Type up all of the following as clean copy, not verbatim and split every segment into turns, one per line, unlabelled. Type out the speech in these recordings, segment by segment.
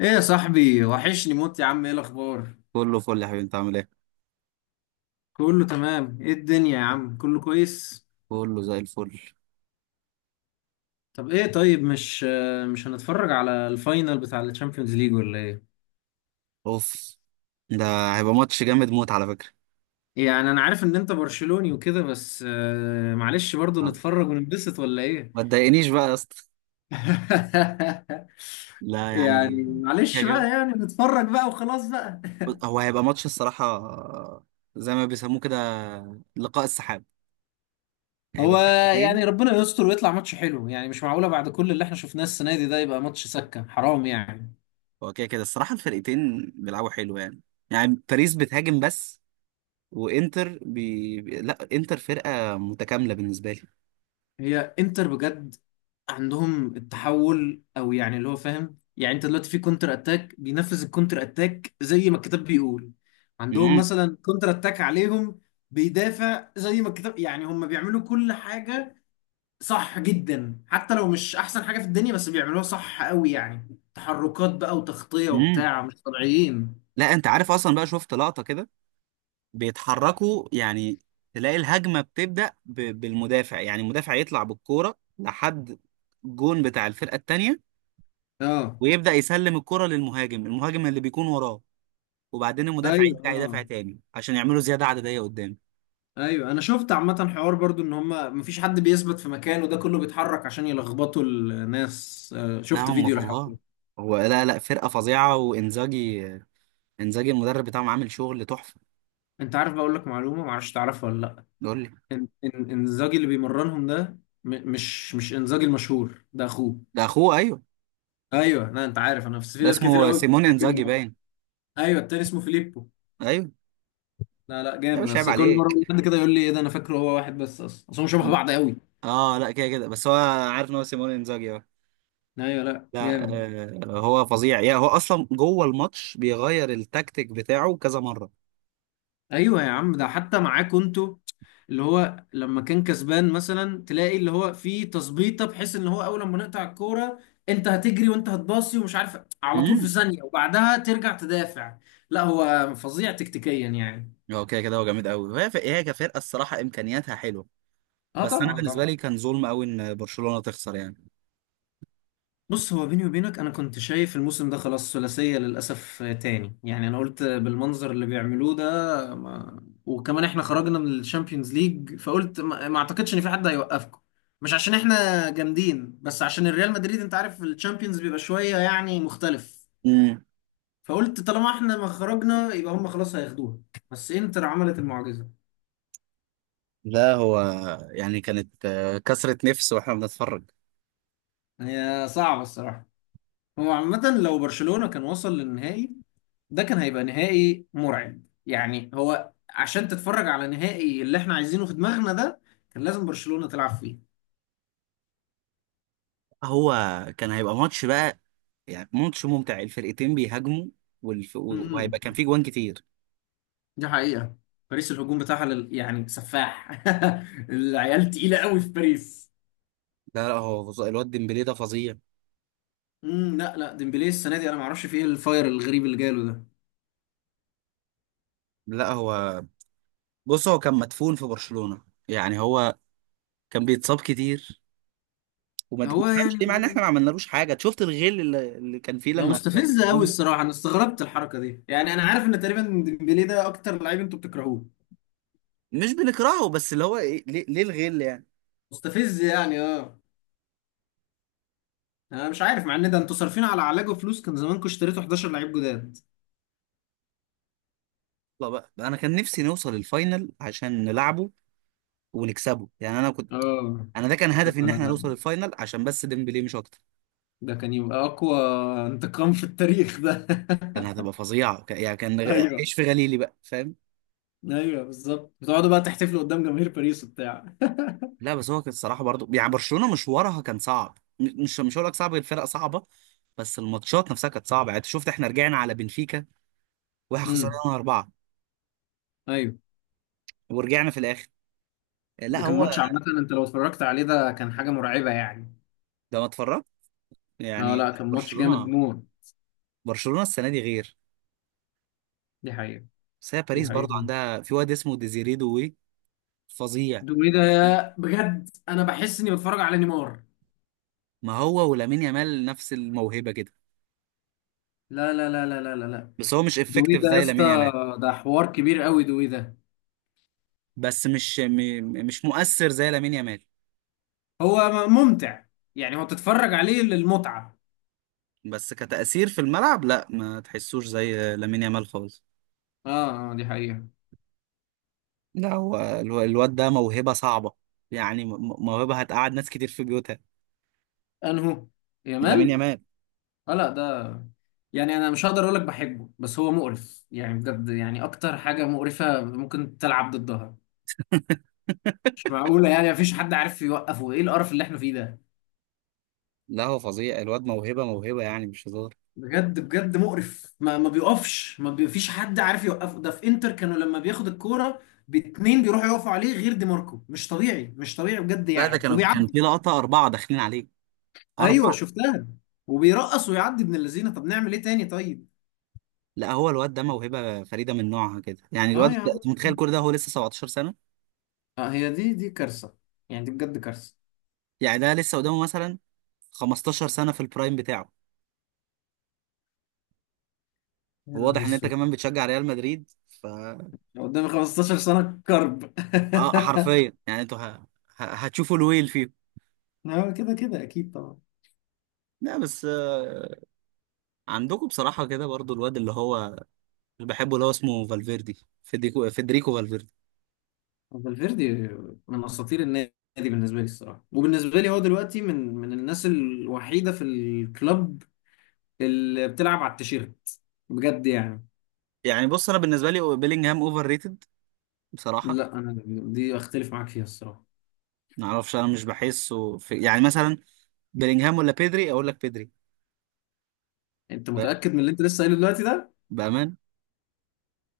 ايه يا صاحبي وحشني موت يا عم، ايه الاخبار؟
كله فل يا حبيبي، انت عامل ايه؟
كله تمام. ايه الدنيا يا عم؟ كله كويس.
كله زي الفل.
طب ايه؟ طيب، مش هنتفرج على الفاينل بتاع الشامبيونز ليج ولا ايه؟
اوف. ده هيبقى ماتش جامد موت على فكره.
يعني انا عارف ان انت برشلوني وكده، بس معلش، برضو
اه.
نتفرج وننبسط ولا
ما
ايه؟
تضايقنيش بقى يا اسطى. لا
يعني
يعني كده
معلش
كده.
بقى، يعني نتفرج بقى وخلاص بقى.
هو هيبقى ماتش الصراحه، زي ما بيسموه كده، لقاء السحاب. هيبقى
هو
فرقتين.
يعني ربنا يستر ويطلع ماتش حلو، يعني مش معقولة بعد كل اللي احنا شفناه السنة دي ده يبقى ماتش سكة حرام يعني.
هو كده كده الصراحه الفرقتين بيلعبوا حلو يعني. يعني باريس بتهاجم بس، وانتر لا، انتر فرقه متكامله بالنسبه لي.
هي انتر بجد عندهم التحول، او يعني اللي هو فاهم، يعني انت دلوقتي في كونتر اتاك بينفذ الكونتر اتاك زي ما الكتاب بيقول. عندهم
امم.
مثلا كونتر اتاك عليهم بيدافع زي ما الكتاب، يعني هم بيعملوا كل حاجة صح جدا، حتى لو مش احسن حاجة في الدنيا بس بيعملوها صح قوي، يعني تحركات بقى وتغطية
امم.
وبتاع مش طبيعيين.
لا انت عارف، اصلا بقى شفت لقطه كده، بيتحركوا يعني. تلاقي الهجمة بتبدأ بالمدافع. يعني المدافع يطلع بالكورة لحد الجون بتاع الفرقة التانية،
اه
ويبدأ يسلم الكرة للمهاجم. المهاجم اللي بيكون وراه، وبعدين المدافع
ايوه.
يرجع يدافع
اه
تاني عشان يعملوا زيادة عددية قدام.
ايوه، انا شفت عامه حوار برضو ان هما مفيش حد بيثبت في مكانه، ده كله بيتحرك عشان يلخبطوا الناس.
لا
شفت
هم
فيديو للحوار
فظاع.
ده.
هو لا لا، فرقة فظيعة، وانزاجي، انزاجي المدرب بتاعهم عامل شغل تحفة.
انت عارف، بقول لك معلومه معرفش تعرفها ولا لا؟
يقول لي.
إن- انزاجي اللي بيمرنهم ده مش انزاجي المشهور ده، اخوه.
ده اخوه، ايوه.
ايوه، لا انت عارف، انا في
ده
ناس كتير
اسمه
قوي.
سيمون انزاجي باين.
ايوه التاني اسمه فيليبو.
ايوه.
لا لا
ده
جامد،
مش عيب
بس كل مره
عليك.
بقول لحد كده يقول لي ايه ده انا فاكره هو واحد، بس اصلا اصل هم شبه بعض قوي.
اه لا، كده كده بس هو عارف ان هو سيمون انزاجي، اه.
ايوه، لا
لا.
جامد.
هو فظيع. يعني هو اصلا جوه الماتش بيغير التكتيك بتاعه كذا مره.
ايوه يا عم، ده حتى معاكوا انتوا اللي هو لما كان كسبان مثلا تلاقي اللي هو في تظبيطه بحيث ان هو اول ما نقطع الكوره انت هتجري وانت هتباصي ومش عارف على طول في
امم.
ثانيه وبعدها ترجع تدافع. لا هو فظيع تكتيكيا يعني.
هو كده كده، هو جامد قوي. هي كفرقه الصراحه امكانياتها حلوه.
اه
بس انا
طبعا
بالنسبه
طبعا.
لي كان ظلم قوي ان برشلونه تخسر يعني.
بص، هو بيني وبينك انا كنت شايف الموسم ده خلاص ثلاثية للاسف تاني يعني، انا قلت بالمنظر اللي بيعملوه ده. ما... وكمان احنا خرجنا من الشامبيونز ليج فقلت ما اعتقدش ان في حد هيوقفكم. مش عشان احنا جامدين، بس عشان الريال مدريد انت عارف الشامبيونز بيبقى شوية يعني مختلف.
امم.
فقلت طالما احنا ما خرجنا يبقى هم خلاص هياخدوها، بس انتر عملت المعجزة.
لا هو يعني كانت، كسرة نفس واحنا بنتفرج.
هي صعبة الصراحة. هو عامة لو برشلونة كان وصل للنهائي ده كان هيبقى نهائي مرعب، يعني هو عشان تتفرج على نهائي اللي احنا عايزينه في دماغنا ده كان لازم برشلونة تلعب فيه.
هو كان هيبقى ماتش بقى. يعني ماتش ممتع، الفرقتين بيهاجموا.
امم،
وهيبقى كان فيه جوان كتير.
دي حقيقة. باريس الهجوم بتاعها يعني سفاح، العيال تقيلة قوي في باريس.
لا لا، هو الواد ديمبلي ده فظيع.
امم، لا لا ديمبلي السنة دي انا ما اعرفش فيه ايه الفاير الغريب اللي جاله ده.
لا هو بص، هو كان مدفون في برشلونة. يعني هو كان بيتصاب كتير، وما ما
هو
تفهمش
يعني
ليه، مع ان احنا
ما...
ما عملنالوش حاجه. أنت شفت الغل اللي كان فيه
ده
لما
مستفز قوي
كسبونا.
الصراحة، انا استغربت الحركة دي، يعني انا عارف ان تقريبا ديمبلي ده اكتر لعيب انتوا بتكرهوه.
مش بنكرهه، بس اللي هو إيه، ليه الغل يعني.
مستفز يعني اه. انا مش عارف مع ان ده انتوا صارفين على علاجه فلوس، كان زمانكم اشتريتوا 11 لعيب جداد.
يلا بقى، انا كان نفسي نوصل الفاينل عشان نلعبه ونكسبه يعني. انا كنت،
اه،
انا ده كان هدفي ان احنا نوصل
طب
الفاينل عشان بس ديمبلي، مش اكتر.
ده كان يبقى اقوى انتقام في التاريخ ده.
كان هتبقى فظيعه، يعني كان، ايش
ايوه.
في غليلي بقى، فاهم.
ايوه بالظبط، بتقعدوا بقى تحتفلوا قدام جماهير باريس وبتاع.
لا بس هو كان الصراحه برضو، يعني برشلونه مشوارها كان صعب. مش هقول لك صعب، الفرق صعبه. بس الماتشات نفسها كانت صعبه. يعني أنت شفت احنا رجعنا على بنفيكا واحنا خسرنا
امم،
4،
ايوه.
ورجعنا في الاخر.
ده
لا
كان
هو،
ماتش عامه، انت لو اتفرجت عليه ده كان حاجه مرعبه يعني.
ده ما اتفرجت.
اه
يعني
لا كان ماتش جامد
برشلونه،
موت.
برشلونه السنه دي غير.
دي حقيقه.
بس هي
دي
باريس
حقيقه.
برضو عندها في واد اسمه ديزيري دوي، فظيع.
دوي ده بجد انا بحس اني بتفرج على نيمار.
ما هو ولامين يامال نفس الموهبه كده،
لا لا لا لا لا لا لا.
بس هو مش
دوي
افكتيف
ده يا
زي
اسطى،
لامين يامال.
ده حوار كبير قوي دوي ده.
بس مش مؤثر زي لامين يامال.
هو ممتع، يعني هو تتفرج عليه للمتعة.
بس كتأثير في الملعب، لا ما تحسوش زي لامين يامال خالص.
اه اه دي حقيقة.
لا هو الواد ده موهبه صعبه. يعني موهبه هتقعد ناس كتير في بيوتها.
انهو؟
لامين
يامال؟
يامال.
اه لا ده يعني انا مش هقدر اقولك بحبه، بس هو مقرف يعني بجد، يعني اكتر حاجة مقرفة ممكن تلعب ضدها. مش معقولة يعني، مفيش حد عارف يوقفه، ايه القرف اللي احنا فيه ده.
لا هو فظيع، الواد موهبه موهبه، يعني مش هزار.
بجد بجد مقرف، ما بيقفش، ما بي- فيش حد عارف يوقفه. ده في انتر كانوا لما بياخد الكورة باتنين بيروحوا يقفوا عليه غير دي ماركو، مش طبيعي مش طبيعي بجد
لا ده
يعني
كان
وبيعدي.
في لقطة أربعة داخلين عليه.
ايوه
أربعة.
شفتها، وبيرقص ويعدي ابن اللذينه، طب نعمل ايه تاني طيب.
لا هو الواد ده موهبة فريدة من نوعها كده. يعني
اه
الواد
يا
ده،
عم.
أنت متخيل كل ده هو لسه 17 سنة؟
آه، هي دي كارثه، يعني دي بجد كارثه.
يعني ده لسه قدامه مثلا 15 سنة في البرايم بتاعه.
يا نهار
وواضح إن أنت
اسود،
كمان بتشجع ريال مدريد،
لو قدامي 15 سنه كرب.
آه، حرفيا يعني أنتوا هتشوفوا الويل فيه.
اه كده كده اكيد طبعا.
لا بس، عندكم بصراحة كده برضو الواد اللي هو، اللي بحبه، اللي هو اسمه فالفيردي. فيدريكو فالفيردي.
فالفيردي من اساطير النادي بالنسبه لي الصراحه، وبالنسبه لي هو دلوقتي من الناس الوحيده في الكلوب اللي بتلعب على التيشيرت بجد يعني.
يعني بص، أنا بالنسبة لي بيلينجهام أوفر ريتد، بصراحة.
لا انا دي اختلف معاك فيها الصراحه.
ما اعرفش، انا مش بحسه في، يعني مثلا بلينجهام ولا بيدري، اقول لك بيدري.
انت
ف-
متاكد من اللي انت لسه قايله دلوقتي ده؟
بامان.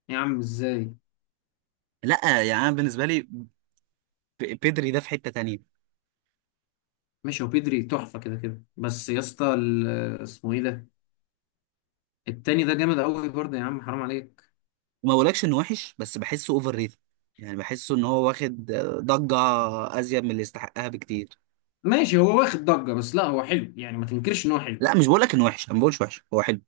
يا عم ازاي؟
لا يعني انا بالنسبه لي، بيدري ده في حته تانية.
ماشي، هو بيدري تحفة كده كده، بس يا اسطى، اسمه ايه ده، التاني ده جامد قوي برضه يا عم حرام عليك.
وما بقولكش انه وحش، بس بحسه اوفر ريتد. يعني بحسه ان هو واخد ضجه ازيد من اللي يستحقها بكتير.
ماشي، هو واخد ضجة، بس لا هو حلو يعني، ما تنكرش ان هو حلو.
لا مش بقولك انه وحش، انا ما بقولش وحش، هو حلو.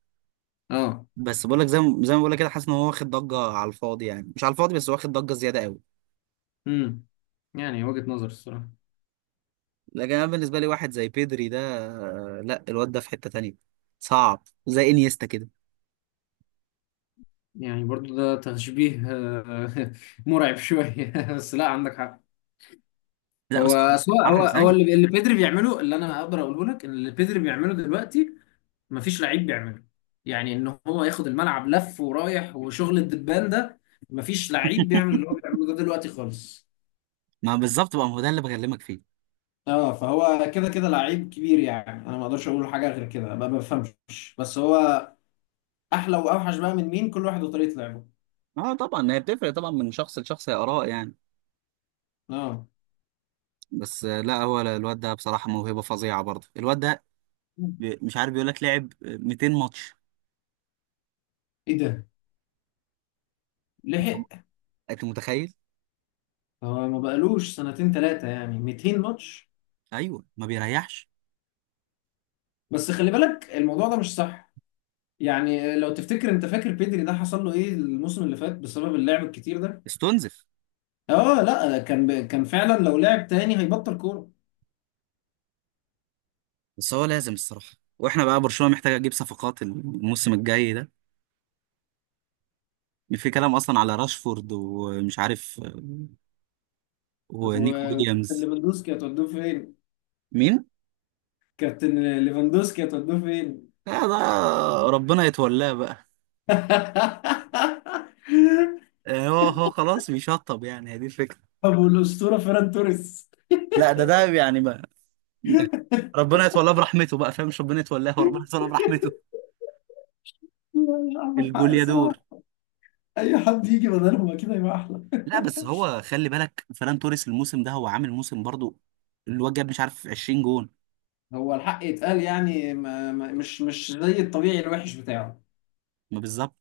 اه.
بس بقولك، زي ما بقولك كده، حاسس ان هو واخد ضجه على الفاضي. يعني مش على الفاضي، بس واخد ضجه زياده قوي.
امم، يعني وجهة نظر الصراحة.
لكن انا بالنسبه لي واحد زي بيدري ده، لا الواد ده في حته تانية، صعب زي انيستا كده.
يعني برضه ده تشبيه مرعب شوية، بس لا عندك حق.
لا بس هو
هو سواء هو
بيتحرك
هو
زيه.
اللي اللي بيدري بيعمله، اللي انا اقدر اقوله لك ان اللي بيدري بيعمله دلوقتي مفيش لعيب بيعمله، يعني ان هو ياخد الملعب لف ورايح وشغل الدبان ده، مفيش لعيب بيعمل اللي هو بيعمله ده دلوقتي خالص.
ما بالظبط بقى، ما هو ده اللي بكلمك فيه.
اه فهو كده كده لعيب كبير يعني، انا ما اقدرش اقول حاجه غير كده، ما بفهمش. بس هو احلى واوحش بقى من مين، كل واحد وطريقه لعبه.
اه طبعا، هي بتفرق طبعا من شخص لشخص، هي اراء يعني.
اه.
بس لا هو الواد ده بصراحه موهبه فظيعه برضه. الواد ده مش عارف، بيقول لك لعب 200 ماتش.
ايه ده؟ لحق؟
انت متخيل؟
هو ما بقالوش سنتين ثلاثه يعني 200 ماتش.
ايوه ما بيريحش،
بس خلي بالك الموضوع ده مش صح، يعني لو تفتكر انت فاكر بيدري ده حصل له ايه الموسم اللي فات بسبب اللعب الكتير ده.
استنزف.
اه لا كان كان فعلا لو لعب تاني هيبطل كوره.
بس هو لازم الصراحه، واحنا بقى برشلونه محتاجه تجيب صفقات الموسم الجاي ده. في كلام اصلا على راشفورد، ومش عارف،
طب
ونيكو
وكابتن
ويليامز.
ليفاندوسكي هتودوه فين؟
مين؟
كابتن ليفاندوسكي هتودوه فين؟
آه ده، ربنا يتولاه بقى. هو خلاص بيشطب يعني، هي دي الفكره.
طب والاسطوره فيران توريس.
لا ده يعني، ربنا يتولاه برحمته بقى، فاهم؟ مش ربنا يتولاه، وربنا يتولاه برحمته.
لا، عندك حق الصراحه.
الجوليادور.
اي حد يجي بدلهم اكيد هيبقى احلى.
لا بس هو خلي بالك، فران توريس الموسم ده هو عامل موسم برضو. الواد جاب مش عارف 20 جون.
هو الحق يتقال، يعني ما ما مش زي الطبيعي الوحش بتاعه.
ما بالظبط.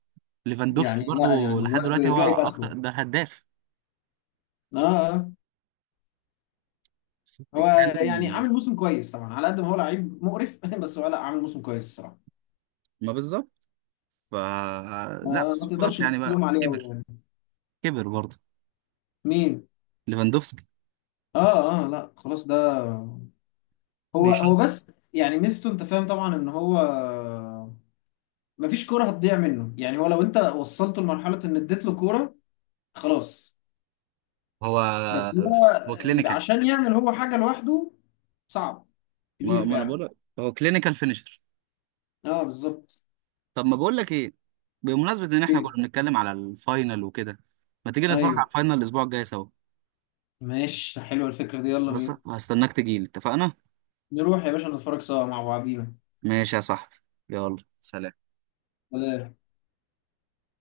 ليفاندوفسكي
يعني لا
برضو
يعني
لحد
الواد
دلوقتي هو
جايب اخره.
اكتر ده هداف.
اه. آه. هو يعني
بتتكلم.
عامل موسم كويس طبعا، على قد ما هو لعيب مقرف بس هو لا عامل موسم كويس الصراحه.
ما بالظبط. ف لا
ما,
بس
ما
هو خلاص،
تقدرش
يعني بقى
تلوم عليه أوي
كبر،
يعني.
كبر برضه.
مين؟
ليفاندوفسكي.
اه اه لا خلاص ده. هو
بيشط.
بس يعني ميزته، انت فاهم طبعا ان هو مفيش كوره هتضيع منه، يعني هو لو انت وصلته لمرحله ان اديت له كوره خلاص.
هو
بس هو
هو كلينيكال.
عشان يعمل هو حاجه لوحده صعب. كبير
ما انا
فعلا.
بقول لك، هو كلينيكال فينيشر.
اه بالظبط.
طب ما بقول لك ايه، بمناسبة ان احنا
إيه؟
كنا بنتكلم على الفاينل وكده، ما تيجي نتفرج
ايوه،
على الفاينل الاسبوع الجاي سوا؟
ماشي حلوه الفكره دي، يلا
بس
بينا.
هستناك تجيلي، اتفقنا؟
نروح يا باشا نتفرج سوا مع بعضينا.
ماشي يا صاحبي، يلا سلام.
سلام.